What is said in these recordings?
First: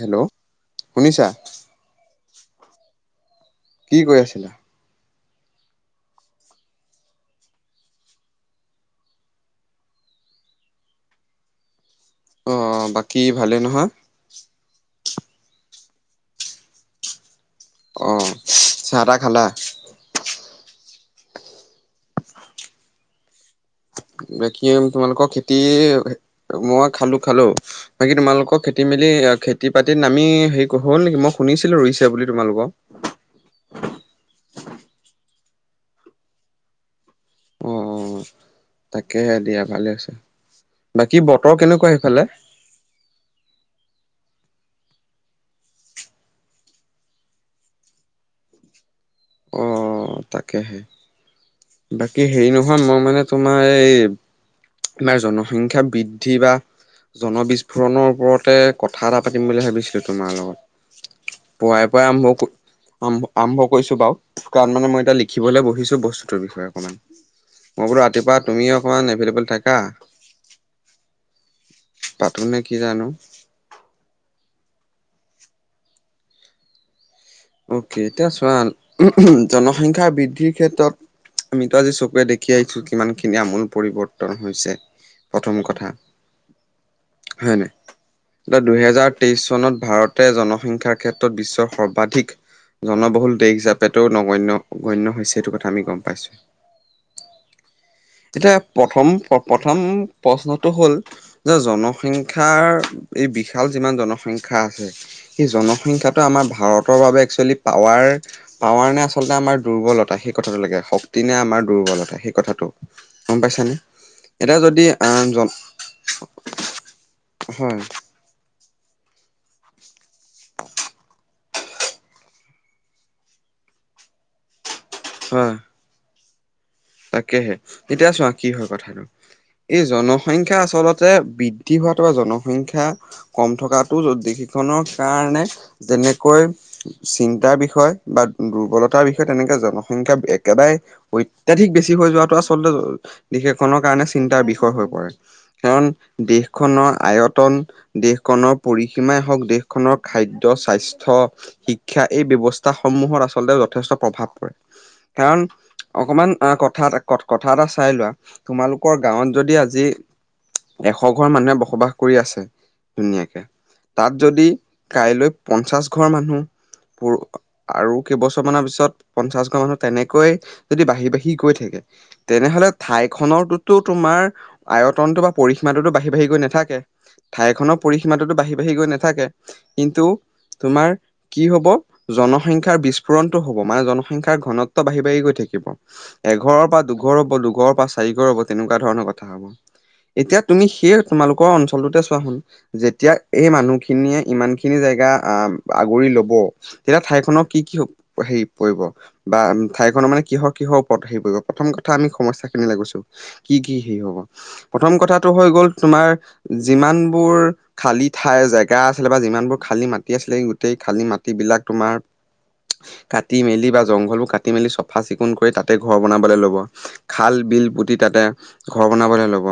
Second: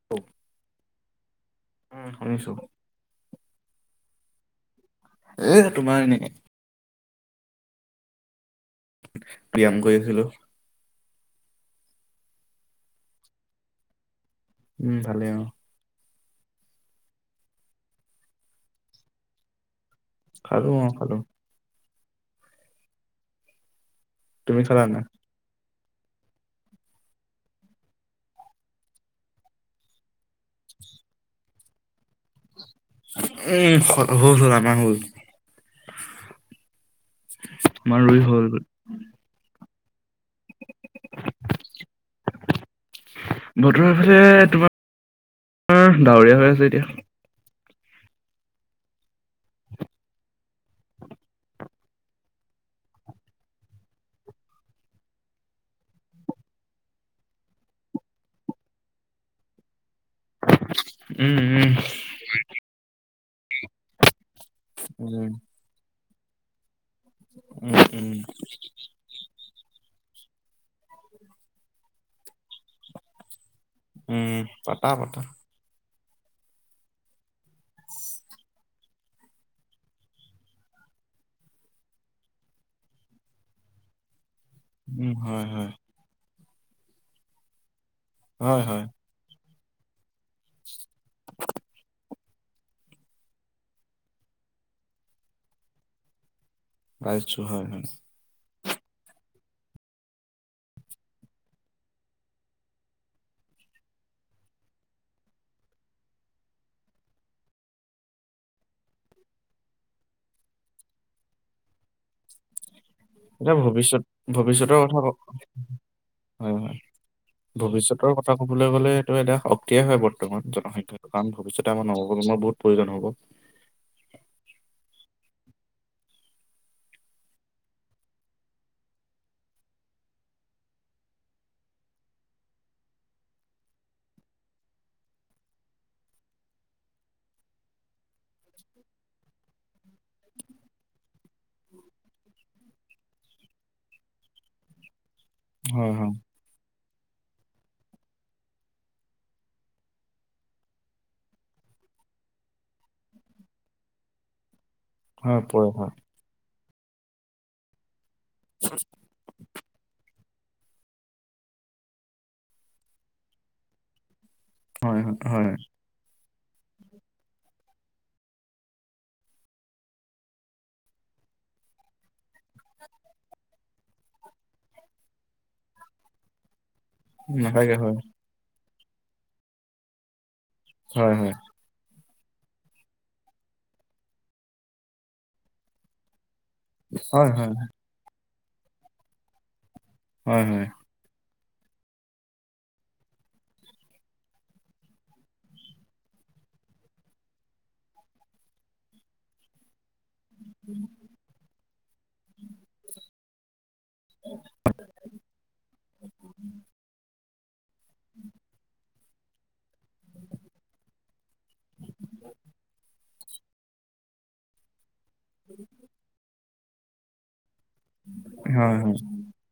Hello শুনিছা? উম শুনিছোঁ। কি কৰি আছিলা? এ তোমাৰ এনেকে ব্যায়াম কৰি আছিলোঁ। অ' বাকী ভালে নহয়? উম ভালে অ'। অ' চাহ তাহ খালা? খালো অ' খালো। তুমি বাকী খালা নাই তোমালোকৰ [unintelligible] মই খালোঁ-খালোঁ। বাকী তোমালোকক খেতি মেলি খেতি বাতিত নামি শেষ হ'ল নেকি? মই শুনিছিলোঁ ৰুইছে বুলি তোমালোকৰ। উম হ'ল-হ'ল আমাৰ হ'ল। অ অ আমাৰ ৰুই হৈ গ'ল। তাকেহে দিয়া ভালে আছে। বাকী বতৰ কেনেকুৱা সেইফালে? বতৰ এইফালে তোমাৰ ডাৱৰীয়া হৈ আছে এতিয়া। অ'-অ' তাকেহে। বাকী হেৰি নহয়, মই মানে তোমাৰ এই আমাৰ জনসংখ্যা বৃদ্ধি বা জনবিস্ফোৰণৰ ওপৰতে কথা এটা পাতিম বুলি ভাবিছিলোঁ তোমাৰ লগত? উম উম পুৱাই পুৱাই আৰম্ভ ক, আৰম আৰম্ভ কৰিছোঁ বাৰু। কাৰণ মানে মই এতিয়া উম লিখিবলৈ বহিছোঁ বস্তুটোৰ বিষয়ে অকনমান। উম মই বোলো উম ৰাতিপুৱা তুমিও অকমান এভেইলেবল থাকা, পাতো নেকি জানো। উম পাতা-পাতা। অকে এতিয়া চোৱা জনসংখ্যা বৃদ্ধিৰ ক্ষেত্ৰত আমিতো আজি চকুৰে দেখি আহিছোঁ কিমান খিনি আমূল পৰিৱৰ্তন হৈছে। উম হয় প্ৰথম হয় কথা, হয় নে হয় এতিয়া হয় দুহেজাৰ তেইছ চনত ভাৰতে জনসংখ্যাৰ ক্ষেত্ৰত বিশ্বৰ সৰ্বাধিক জনবহুল দেশ হিচাপেটো নগণ্য গণ্য হৈছে সেইটো কথা আমি গম পাইছোঁ। পাইছোঁ, হয়-হয়। এতিয়া প্ৰথম-প্ৰথম প্ৰশ্নটো হ'ল যে জনসংখ্যাৰ এই বিশাল যিমান জনসংখ্যা আছে সেই জনসংখ্যাটো আমাৰ ভাৰতৰ বাবে একচুৱেলি পাৱাৰ পাৱাৰ নে আচলতে আমাৰ দুৰ্বলতা সেই কথাটো লাগে, শক্তি নে আমাৰ দুৰ্বলতা সেই কথাটো? গম এতিয়া পাইছানে এতিয়া ভৱিষ্যত-ভৱিষ্যতৰ যদি কথা আহ ক জন হয়-হয়। হয় ভৱিষ্যতৰ কথা ক'বলৈ গ'লে এইটো এটা শক্তিয়ে হয় বৰ্তমান জনসংখ্যা। কাৰণ ভৱিষ্যতে আমাৰ নৱ- প্ৰজন্মৰ বহুত প্ৰয়োজন হ'ব। হয়। তাকেহে, এতিয়া চোৱা কি হয় কথাটো এই জনসংখ্যা আচলতে বৃদ্ধি হোৱাটো বা জনসংখ্যা কম থকাটো দেশ এখনৰ কাৰণে যেনেকৈ চিন্তাৰ বিষয় বা দুৰ্বলতাৰ বিষয় তেনেকে জনসংখ্যা একেবাৰে প অত্যাধিক বেছি হৈ যোৱাটো আচলতে দেশ এখনৰ কাৰণে চিন্তাৰ বিষয় হৈ পৰে। কাৰণ হয় হয় দেশ দেশৰ খনৰ আয়তন, দেশখনৰ পৰিসীমাই হওক, দেশখনৰ খাদ্য, স্বাস্থ্য শিক্ষা এই ব্যৱস্থাসমূহত আচলতে যথেষ্ট প্ৰভাৱ পৰে। কাৰণ হয় পৰে হয় অকমান আ কথা এ কথা এটা চাই লোৱা, তোমালোকৰ গাঁৱত যদি আজি এশ ঘৰ মানুহে বসবাস কৰি আছে ধুনীয়াকে তাত যদি হয় হয় কাইলৈ হয় পঞ্চাশ ঘৰ মানুহ পৰু আৰু কেইবছৰমানৰ পিছত পঞ্চাশ ঘৰ মানুহ তেনেকৈয়ে যদি বাঢ়ি-বাঢ়ি বাঢ়ি গৈ থাকে তেনেহলে ঠাইখনৰটোতো তোমাৰ আয়তনতো বা পৰিসীমাটোতো বাঢ়ি-বাঢ়ি গৈ নাথাকে। নাথাকে ঠাইখনৰ হয়, পৰিসীমাটোতো বাঢ়ি-বাঢ়ি গৈ নাথাকে কিন্তু তোমাৰ হয় হয়, কি হ'ব জনসংখ্যাৰ বিস্ফোৰণটো হ'ব মানে জনসংখ্যাৰ ঘনত্ব বাঢ়ি-বাঢ়ি গৈ থাকিব। এঘৰৰ পৰা দুঘৰ হয় হ'ব, হয়, দুঘৰৰ পৰা চাৰিঘৰ হ'ব তেনেকুৱা ধৰণৰ কথা হ'ব। এতিয়া হয় তুমি হয়, সেই তোমালোকৰ অঞ্চলটোতে চোৱা চোন যেতিয়া এই মানুহখিনিয়ে ইমান খিনি জেগা আহ আগুৰি ল'ব তেতিয়া ঠাইখনৰ কি কি হেৰি পৰিব বা ঠাইখনৰ মানে কিহৰ-কিহৰ ওপৰতহে পৰিব প্ৰথম কথা আমি সমস্যাখিনিলৈ গৈছোঁ। কি কি হেৰি হ'ব, প্ৰথম কথাটো হৈ গ'ল তোমাৰ যিমানবোৰ খালী ঠাই জেগা আছিলে বা যিমানবোৰ খালী মাটি আছিলে গোটেই খালী মাটি মাটিবিলাক তোমাৰ কাটি মেলি বা জংঘলবোৰ কাটি মেলি চাফা চিকুণ কৰি তাত ঘৰ বনাবলৈ ল'ব, খাল- বিল পুতি তাতে হয় ঘৰ হয়, বনাবলৈ ল'ব,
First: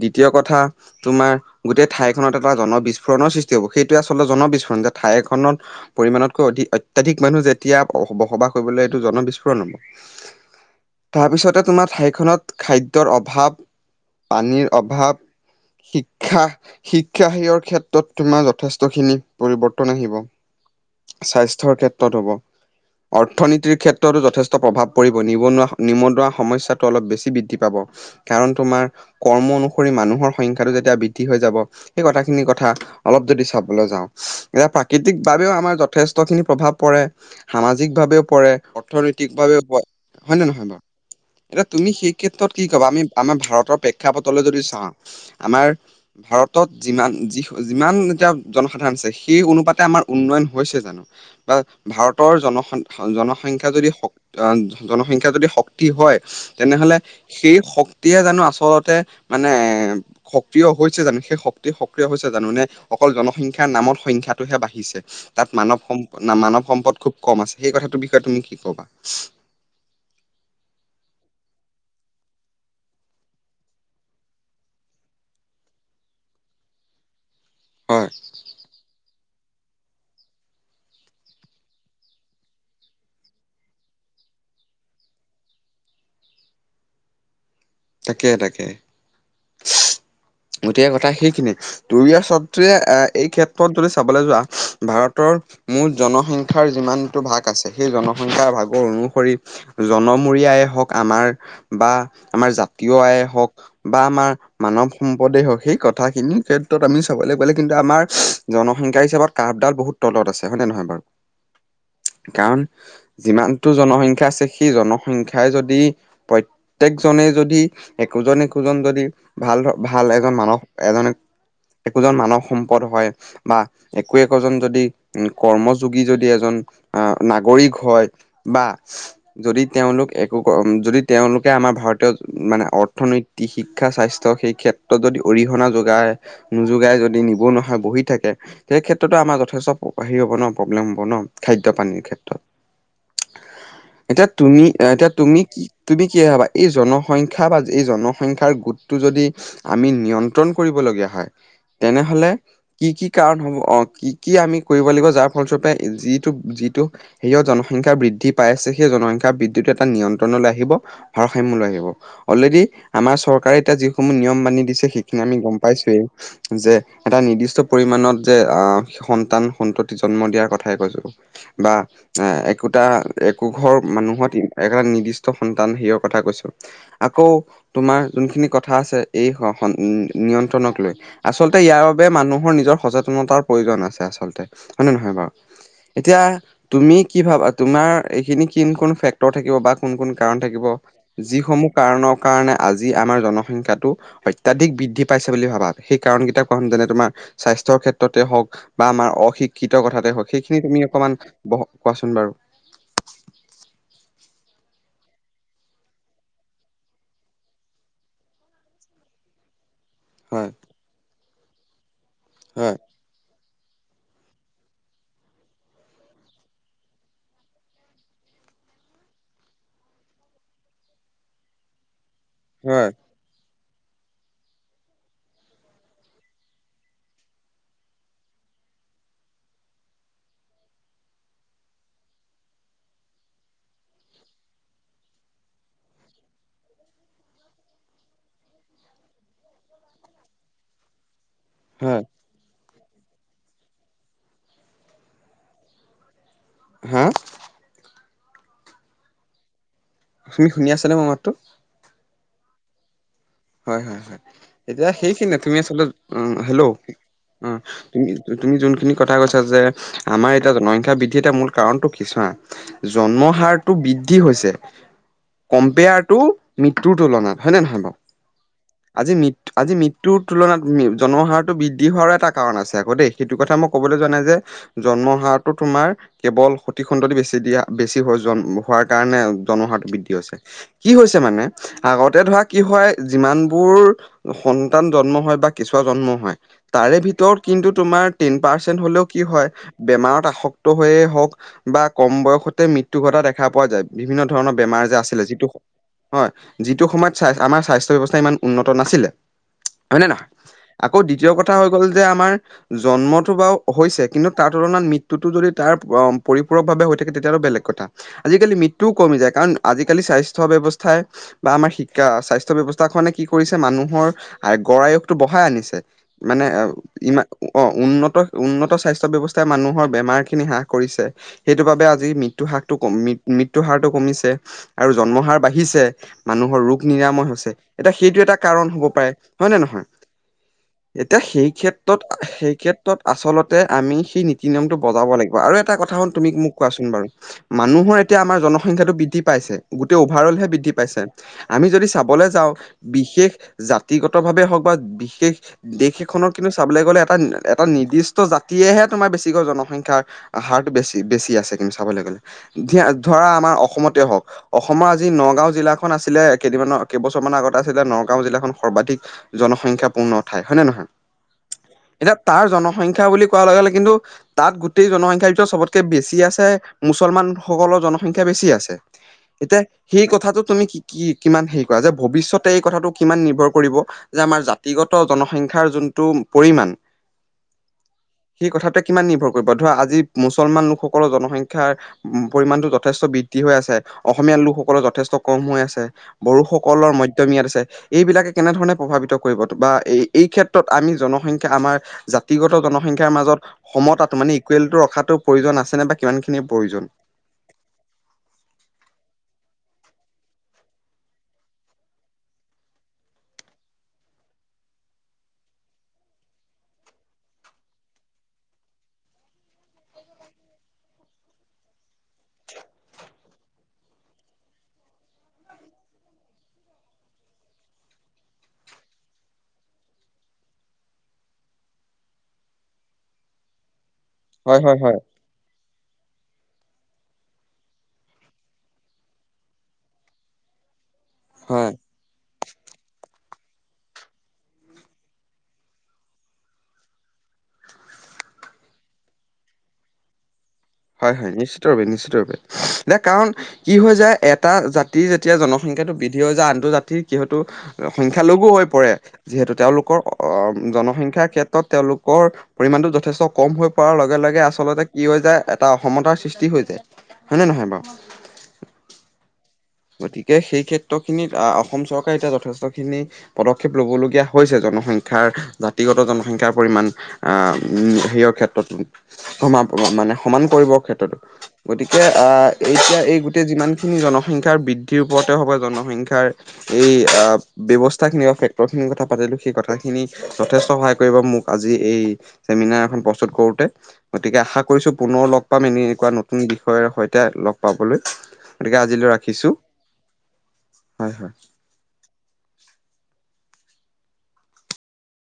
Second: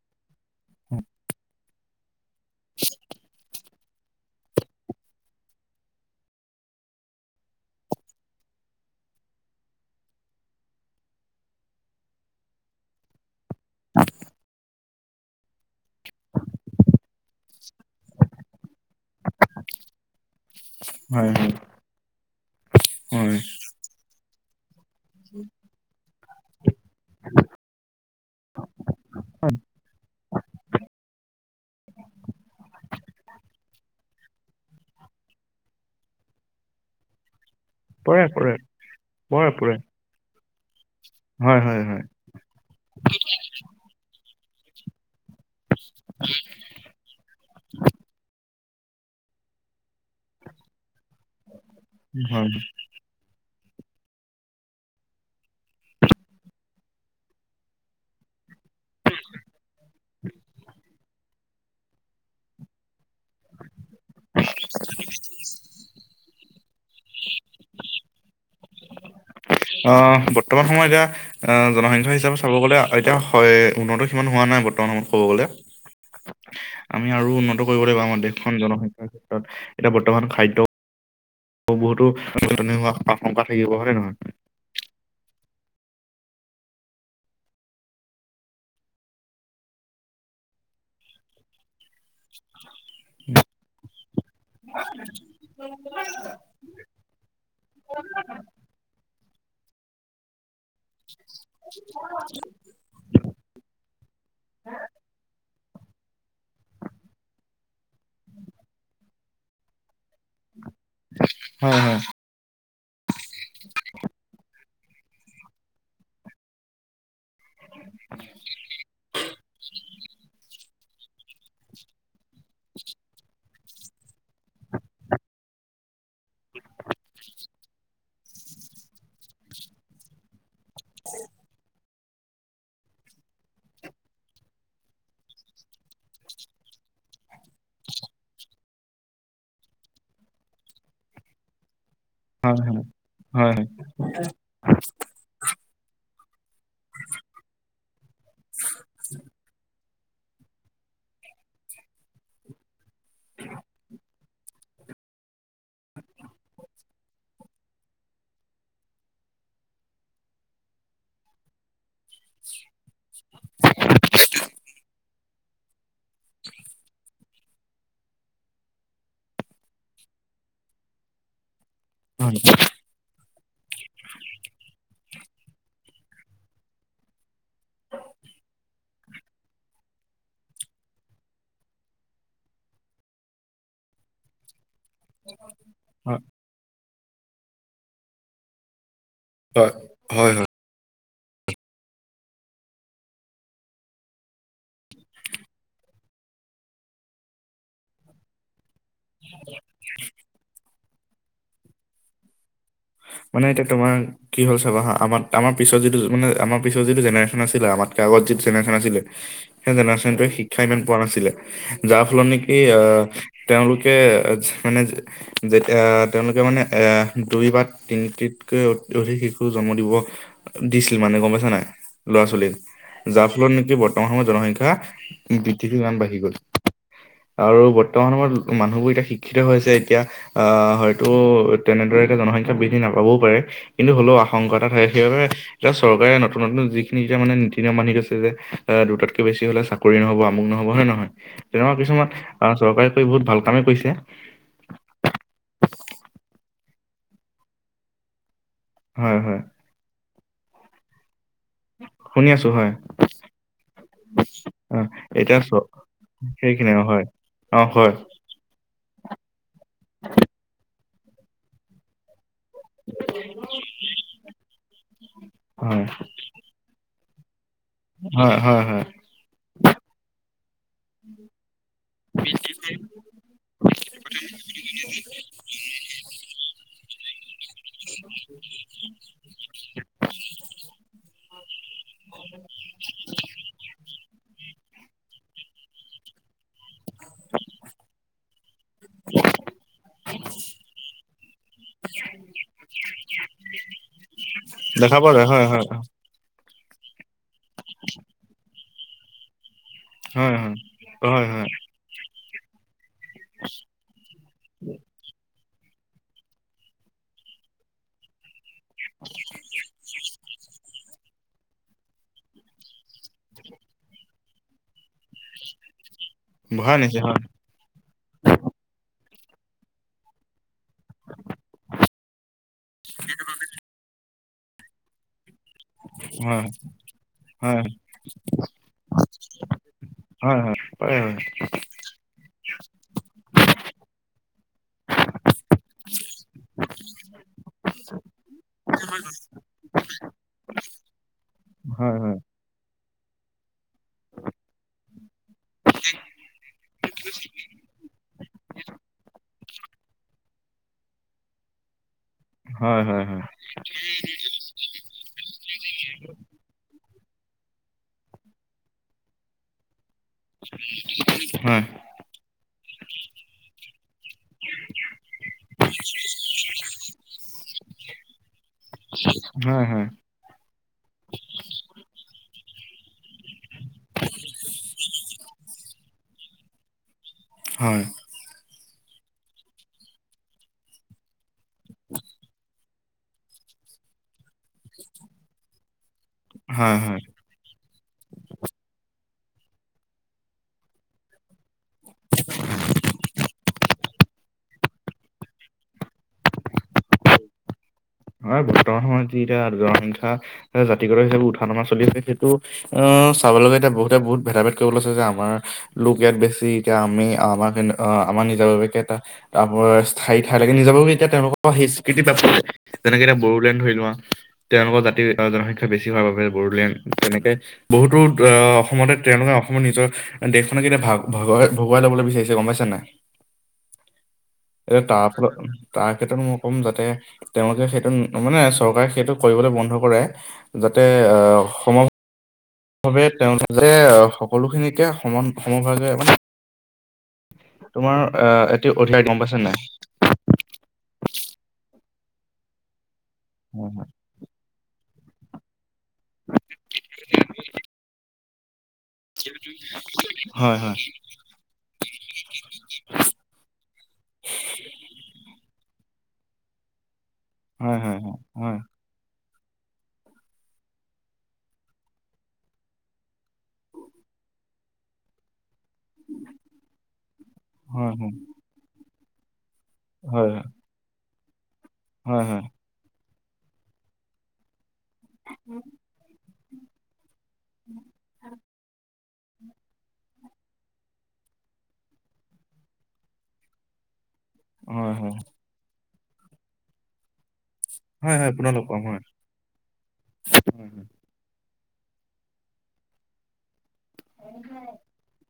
দ্বিতীয় কথা কথা তোমাৰ গোটেই ঠাইখনত এটা জন বিস্ফোৰণৰ সৃষ্টি হ'ব সেই সেইবোৰ আচলতে জন বিস্ফোৰণ যে ঠাই এখনত পৰিমাণতকৈ অধিক অত্যাধিক মানুহ যেতিয়া বসবাস কৰিবলৈ এইটো জন বিস্ফোৰণ হ'ব তাৰপিছতে তোমাৰ ঠাইখনত খাদ্যৰ অভাৱ, পানীৰ অভাৱ শিক্ষা শিক্ষাৰ হেৰিও ক্ষেত্ৰত তোমাৰ যথেষ্ট খিনি পৰিৱৰ্তন আহিব। হয় হয়, স্বাস্থ্যৰ ক্ষেত্ৰত হ'ব, হয়, অৰ্থনীতিৰ ক্ষেত্ৰতো যথেষ্ট প্ৰভাৱ পৰি গণিব নোৱাৰা নিবতুৱা সমস্যাটো অলপ বেছি বৃদ্ধি পাব কাৰণ তোমাৰ কৰ্ম অনুসৰি মানুহৰ সংখ্যাটো যেতিয়া বৃদ্ধি হৈ যাব সেই কথাখিনিৰ কথা অলপ যদি চাব- অভাৱলৈ যাওঁ, এতিয়া প্ৰাকৃতিকভাবেও আমাৰ যথেষ্টখিনি প্ৰভাৱ পৰে। সামাজিকভাৱেও পৰে, অৰ্থনৈতিকভাৱেও পৰে হয় নে নহয় বাৰু? হয় এতিয়া হয় তুমি হয়, সেই ক্ষেত্ৰত কি কবা আমি আমাৰ ভাৰতৰ প্ৰেক্ষাপটলৈ যদি চা আমাৰ ভাৰতত যিমান যি যিমান এতিয়া জনসাধাৰণ আছে, সেই অনুপাতে আমাৰ উন্নয়ন হৈছে জানো বা ভাৰতৰ হয়। জনসান ভাল জনসংখ্যা যদি হ [unintelligible] জনসংখ্যা যদি শক্তি হয় তেনেহলে সেই শক্তিয়ে জানো আচলত তে মানে সক্ৰিয় হৈছে জানো সেই শক্তি সক্ৰিয় হৈছে জানো নে অকল জনসংখ্যাৰ নামত সংখ্যাটোহে বাঢ়িছে, তাত মানৱ সম্প না মানৱ সম্পদ খুব কম আছে সেই কথাটোৰ বিষয়ে তুমি কি ক'বা? অ বৰ্তমান সময়ত এতিয়া আহ জনসংখ্যা হিচাপে চাব গ'লে এতিয়া হয় উন্নত সিমান হোৱা নাই বৰ্তমান সময়ত ক'ব গ'লে। আমি আৰু উন্নত কৰিব লাগিব হয় আমাৰ দেশখন জনসংখ্যাৰ ক্ষেত্ৰত এতিয়া বৰ্তমান খাদ্য বহুতো নাটনি হোৱা আশংকা থাকিব হয় নে নহয়? তাকে তাকে গোটেই কথা সেইখিনি। তুৰিয়া সতে এ এই ক্ষেত্ৰত যদি চাবলৈ যোৱা ভাৰতৰ মুঠ জনসংখ্যাৰ যিমানটো ভাগ আছে সেই জনসংখ্যাৰ ভাগৰ অনুসৰি জনমূৰি আয়ে হওক আমাৰ বা আমাৰ জাতীয় আয়ে হওক বা আমাৰ মানৱ সম্পদে হওক সেই কথাখিনিৰ ক্ষেত্ৰত আমি চাবলৈ গলে কিন্তু আমাৰ জনসংখ্যা হিচাপত কাঠডাল বহুত তলত আছে হয়নে নহয় বাৰু। হয় হয়, কাৰণ যিমানটো জনসংখ্যা আছে সেই জনসংখ্যাই যদি প্ৰত্যেকজনে যদ- তি একোজন একোজন যদি ভা- ভাল ভাল এজন মানস এজন একোজন মানৱ সম্পদ হয়। বা একো একোজন যদি উ কৰ্মযোগী যদি এজ- জন আহ নাগৰিক হয় বা যদি তেওঁলোক একো যদি তেওঁলোকে আমাৰ ভাৰতীয় মানে অৰ্থনৈত- শিক্ষা স্বাস্থ্য সেই ক্ষেত্ৰত যদি অৰিহণা যোগায়। নোযোগাই যদি নিবনুৱা হৈ বহি থাকে। সেই ক্ষেত্ৰতো আমাৰ যথেষ্ট হেৰি হব ন প্ৰব্লেম হব ন খাদ্য পানীৰ ক্ষেত- হয় হয় হয় হয়। তুমি এতিয়া তুমি কি তুমি কি ভাবা এই জনসংখ্যা বা এই জনসংখ্যাৰ গোটটো যদি আমি নিয়ন্ত্ৰণ কৰিবলগীয়া হয় তেনেহ'লে কি কি কাৰণ হ'ব অ কি কি আমি কৰিব লাগিব যাৰ ফলস্বৰূপে যিটো যিটো হেইয় জনসংখ্যা বৃদ্ধি পাই আছে সেই জনসংখ্যা বৃদ্ধিটো এটা নিয়ন্ত্ৰণলৈ আহিব। ভাৰসাম্য লৈ আহিব অলৰেডি আমাৰ চৰকাৰে এতিয়া যিসমূহ নিয়ম বান্ধি দিছে সেইখিনি আমি গম পাইছোৱেই যে এটা নিৰ্দিষ্ট পৰিমাণত যে আহ সন্তান সন্ততি জন্ম দিয়াৰ কথাই কৈছো বা এ হয় একোটা একো ঘৰ মানুহত একটা নিৰ্দিষ্ট সন্তান সেইৰ কথা কৈছো আকৌ তোমাৰ যোনখিনি কথা আছে এই নিয়ন্ত্ৰণক লৈ আচলতে ইয়াৰ বাবে মানুহৰ নিজৰ সচেতনতাৰ প্ৰয়োজন আছে আচলতে হয় নে নহয় বাও, এতিয়া তুমি কি ভাবা তোমাৰ এইখিনি কিন ক ফেক তৰ থাকিব হয়, বা কোন কোন হয় কাৰণ হয়। থাকিব যিসমূহ কাৰণৰ কাৰণে আজি আমাৰ জনসংখ্যাটো অত্যাধিক বৃদ্ধি পাইছে বুলি ভাবা, সেই কাৰণ কেইটা কোৱা যেনে তোমাৰ স্বাস্থ্য ক্ষেত্ৰতে হওক বা আমাৰ অশিক্ষিত কথাতে হওক। সেইখিনি তুমি অকমান ব কোৱাচোন বাৰু। মানে এতিয়া তোমাৰ কি হ'ল চাবা হা। আমাৰ আমাৰ পিছত যিটো মানে আমাৰ পিছত যিটো জেনেৰেশন আছিলে। আমাতকে আগত যিট জেনেৰেশন আছিলে। সেই জেনেচনটোৱে হয় শিক্ষা ইমান পোৱা নাছিলে। যাৰ ফলত নিকি হয় অহ তেওঁলোকে মানে যেতিয়া তেওঁলোকে মানে এ দুই বাট তিনটিতকে অধিক শিশু জন্ম দিব দিছিল মানে গম পাইছা নাই ল'ৰা ছোৱালী হয় যাৰ ফলত নিকি বৰ্তমান সময়ত জনসংখ্যা বৃদ্ধি ইমান বাঢ়ি গ'ল আৰু বৰ্তমান সময়ত মানুহবোৰ এতিয়া শিক্ষিত হৈছে এতিয়া আহ হয়তো তেনেদৰে জনসংখ্যা বৃদ্ধি নাপাবও পাৰে কিন্তু হ'লেও আশংকা এটা থাকে সেইবাবে এতিয়া চৰকাৰে নতুন নতুন যিখিনি এতিয়া মানে নীতি নিয়ম মানি গৈছে যে দুটাতকে বেছি হলে কৰি নহব আমুক নহব হয় নে নহয় তেনেকুৱা হয় কিছুমান আহ চৰকাৰে কৈ বহুত ভাল কামেই কৰিছে হা হয় হয়। তুমি শুনি আছা নে মোৰ মাতটো? শুনি আছো হয়। হয় হয় হয়। অ এতিয়া সেইখিনিয়ে চ তুমি আচলতে উম হেল্ল' সেইখিনি উম অ হয় অ হয় তুমি তুমি যোনখিনি কথা কৈছা যে আমাৰ এতিয়া জনসংখ্যা বৃদ্ধি এটা মূল কাৰণটো কি চোৱা। জন্ম হাৰটো বৃদ্ধি হৈছে হয় কম্পেয়াৰটো মৃত্যুৰ তুলনাত হয়নে নহয় বাও। হয় হয় হয়। আজি মৃত্ আজি মৃত্যুৰ তুলনাত জন্ম হাৰত বৃদ্ধি হোৱাৰো এটা কাৰণ আছে আকৌ দেই। সেইটো কথা মই ক'বলৈ যোৱা নাই যে জন্ম হাৰটো তোমাৰ কেৱল সতি খণ্ড দি বেছি দিয়া বেছি হৈ জন হোৱাৰ কাৰণে জন্মহাৰটো বৃদ্ধি হৈছে। কি হৈছে মানে আগতে ধৰা কি হয় যিমান বোৰ সন্তান জন্ম হয় বা কেছুুৱা জন্ম হয়। তাৰে ভিতৰত কিন্তু তোমাৰ টেন পাৰ্চেণ্ট হ'লেও কি হয় বেমাৰত আসক্ত হৈয়ে হওক বা কম বয়সতে মৃত্যু ঘটা দেখা পোৱা যায়। বিভিন্ন ধৰণৰ বেমাৰ দেখা যে পোৱা আছিলে যায় হয় যিটো হয় হয় যিটো সময়ত চা ণআমাৰ স্বাস্থ্য ব্যৱস্থা ইমান উন্নত নাছিলে। হয় নে নহয়? আকৌ হয় দ্বিতীয় হয় কথা হ হ'ল যে আমাৰ জন্মটো বাও হৈছে কিন্তু তাৰ তুলনাত মৃত্যুটো যদি তাৰ পৰিপূৰক ভাৱে হৈ থাকে তেতিয়াহ'লে বেলেগ কথা। আজিকালি মিত টো কমি যায় কাৰণ আজিকালি স্বাস্থ্য ব্যৱস্থাই বা আমাৰ শিকা স্বাস্থ্য ব্যৱস্থা খনে কি কৰিছে মানুহৰ আয় গঢ় আয়ুসটো বঢ়াই আনিছে। মানে বঢ়াই নিছে হয় ইমান অ উন্নত উন্নত স্বাস্থ্য ব্যৱস্থাই মানুহৰ বেমাৰ খিনি হ্ৰাস কৰিছে। সেইটো বাবে আজি মৃত্যুহাকটো কমি মৃ মৃত্যুহাৰটো কমিছে আৰু জন্ম হাৰ বাঢ়ি হিছে। হয় মানুহৰ ৰোগ নিৰাময় হৈছে। হয় এতিয়া সেইটো এটা কাৰণ হব পাৰে। হয় নে নহয়? হয় হয় হয় এতিয়া সেইখি ক্ষেত্ৰত সেই ক্ষেত্ৰত আচলতে আমি সেই নীতি নিয়মটো বজাব লাগিব আৰু এটা কথা হ'ল তুমি মোক কোৱাচোন বাৰু। মানুহৰ এতিয়া আমাৰ জনসংখ্যাটো বৃদ্ধি পাইছে। গোটেই উভাৰ হলহে বৃদ্ধি পাইছে। আমি যদি হয় হয় চাবলে যাওঁ বিশেষ জাতিগত ভাৱে হওক বা বিশেষ দেশ এখনত কিন্তু চাবলে গলে এটা এটা নিৰ্দিষ্ট জাতিয়েহে তোমাৰ বেছিকৈ জনসংখ্যা হাৰটো বেছি বেছি আছে কিন্তু চাবলে গলে। হয়, ধিয়া হয়, হয়, ধৰা আমাৰ অসমতে হওক। অসমৰ আজি নগাঁও জিলাখন আছিলে কেইদিমানৰ কেইবছৰমান আগত আছ ধৰি লোৱা নগাঁও জিলাখন সৰ্বাধিক জনসংখ্যা পূৰ্ণ হয়। এতিয়া তাৰ জনসংখ্যা বুলি কোৱা লগে লগে কিন্তু তাত গোটেই জনসংখ্যা ভিতত চবতকে বেছি আছে মুছলমানসকলৰ জনসংখ্যা বেছি আছে। এতিয়া হয়, হয়, সেই কথাটো তুমি কি কি কিমান হেই কৰা যে ভৱিষ্যতে এই কথাটো কিমান নিৰ্ভৰ কৰিব। যে আমাৰ জাতিগত জনসংখ্যাৰ যোনটো পৰিমাণ। হয়। সেই কথাটোৱে কিমান নিৰ্ভৰ কৰিব ধৰা আজি মুছলমান লোকসকলৰ জনসংখ্যা। শিক্ষাৰ পৰিমাণটো যথেষ্ট বৃদ্ধি হৈ আছে অসমীয়া লোকসকলৰ যথেষ্ট কম হৈ আছে। হয়, বড়োসকলৰ হয়, ম তিয়া মিয়াত আছে। এইবিলাকে কেনেধৰণে প্ৰভাৱিত কৰিব বা এই এই ক্ষেত্ৰত আমি জনসংখ্যা আমাৰ। জাতিগত জনসংখ্যাৰ মাজত সমতাটো মানে ইকুৱেলটো ৰখাটো প্ৰয়োজন আছে নে বা কিমান খিনিৰ প্ৰয়োজন। হয় বৰ্তমান সময়ত যি এতিয়া জনসংখ্যা জাতিগত সেইবোৰ উঠা নমা চলি আছে সেইটো অ' চাবলে গ'লে এতিয়া বহুতে বহুত ভেদা ভেদ কৰিব লৈছে যে আমাৰ লোকে ইয়াত বেছি এতিয়া আমি আমাৰ-আমাৰ নিজাববীয়াকৈ এটা [unintelligible] স্থায়ী ঠাইলৈকে নিজাববীয়াকে এতিয়া তেওঁলোকৰ সেই স্বীকৃতিপ্ৰাপ্ত যেনেকে এতিয়া বড়োলেণ্ড ধৰি লোৱা। তেওঁলোকৰ জাতিৰ জনসংখ্যা বেছি হোৱাৰ বাবে বড়োলেণ্ড, তেনেকে বহুতো অ' অসমতে তেওঁলোকে অসমৰ নিজৰ দেশখনক এতিয়া ভাগ ভগোৱাই-ভগোৱাই ল'বলৈ বিচাৰিছে গম পাইছা নাই। হয় হয় এ হয় তাৰ-তাৰ ক্ষেত্ৰত মই ক'ম যাতে তেওঁলোকে সেইটো মানে চৰকাৰে সেইটো কৰিবলৈ বন্ধ কৰে যাতে হয় অসমৰ বাবে তেওঁলোকে সকলোখিনিকে সমান সমভাগে মানে তোমাৰ অ' এটি অধিকাৰ গম পাইছে নাই। হয়-হয় নিশ্চিত ৰূপে নিশ্চিত ৰূপে ইয়াৰ কাৰণ কি হৈ যায় এ এটা জাতিৰ যেতিয়া জনসংখ্যাটো বৃদ্ধি হৈ যায় আনটো জাতিৰ যিহেতু সংখ্যালঘু হৈ পৰে। যিহেতু তেওঁলোকৰ হয় হয় জনসংখ্যাৰ ক্ষেত্ৰ ত তেওঁলোকৰ পৰিমাণতটো যথেষ্ট কম হৈ পৰাৰ লগে-লগে আচলতে কি হয় যায় এটা অসমতাৰ সৃষ্টি হৈ যায়। হয় নে নহয় বাৰু হয়-হয়-হয়-হয়। গতিকে সেই ক্ষেত্ৰখিনিত অসম চৰকাৰে এতিয়া যথেষ্টখিনি পদক্ষেপ ল'ব লগীয়া হৈছে জনসংখ্যাৰ জাতিগত জনসংখ্যাৰ পৰিমাণ হয় হয় হেৰি অ'ক্ষেত্ৰতো সম মানে হয় সমান কৰিবৰ ক্ষেত্ৰতো। গতিকে হয় হয় হয় অ' এতিয়া এই গোটেই যিমান খিনি জনসংখ্যাৰ বৃদ্ধি বৃদ্ধিৰ ওপৰতে হওক বা জনসংখ্যাৰ এই ব্যৱস্থাখিনি আৰু ফেক্টৰখিনিৰ কথা পাতিলোঁ। সেই কথাখিনি যথেষ্ট সহায় কৰিব মোক আজি এই চেমিনাৰ এখন প্ৰস্তুত কৰোঁতে। গতিকে আশা কৰিছোঁ হয় হয় হয় হয় হয় হয় পুনৰ লগ পাম এনেকুৱা নতুন বিষয়ৰ সৈতে লগ পাবলৈ হয় হয় পুনৰ লগ গতিকে পাম হয় আজিলৈ ৰাখিছোঁ। হয়। হয়-হয়। [unintelligible]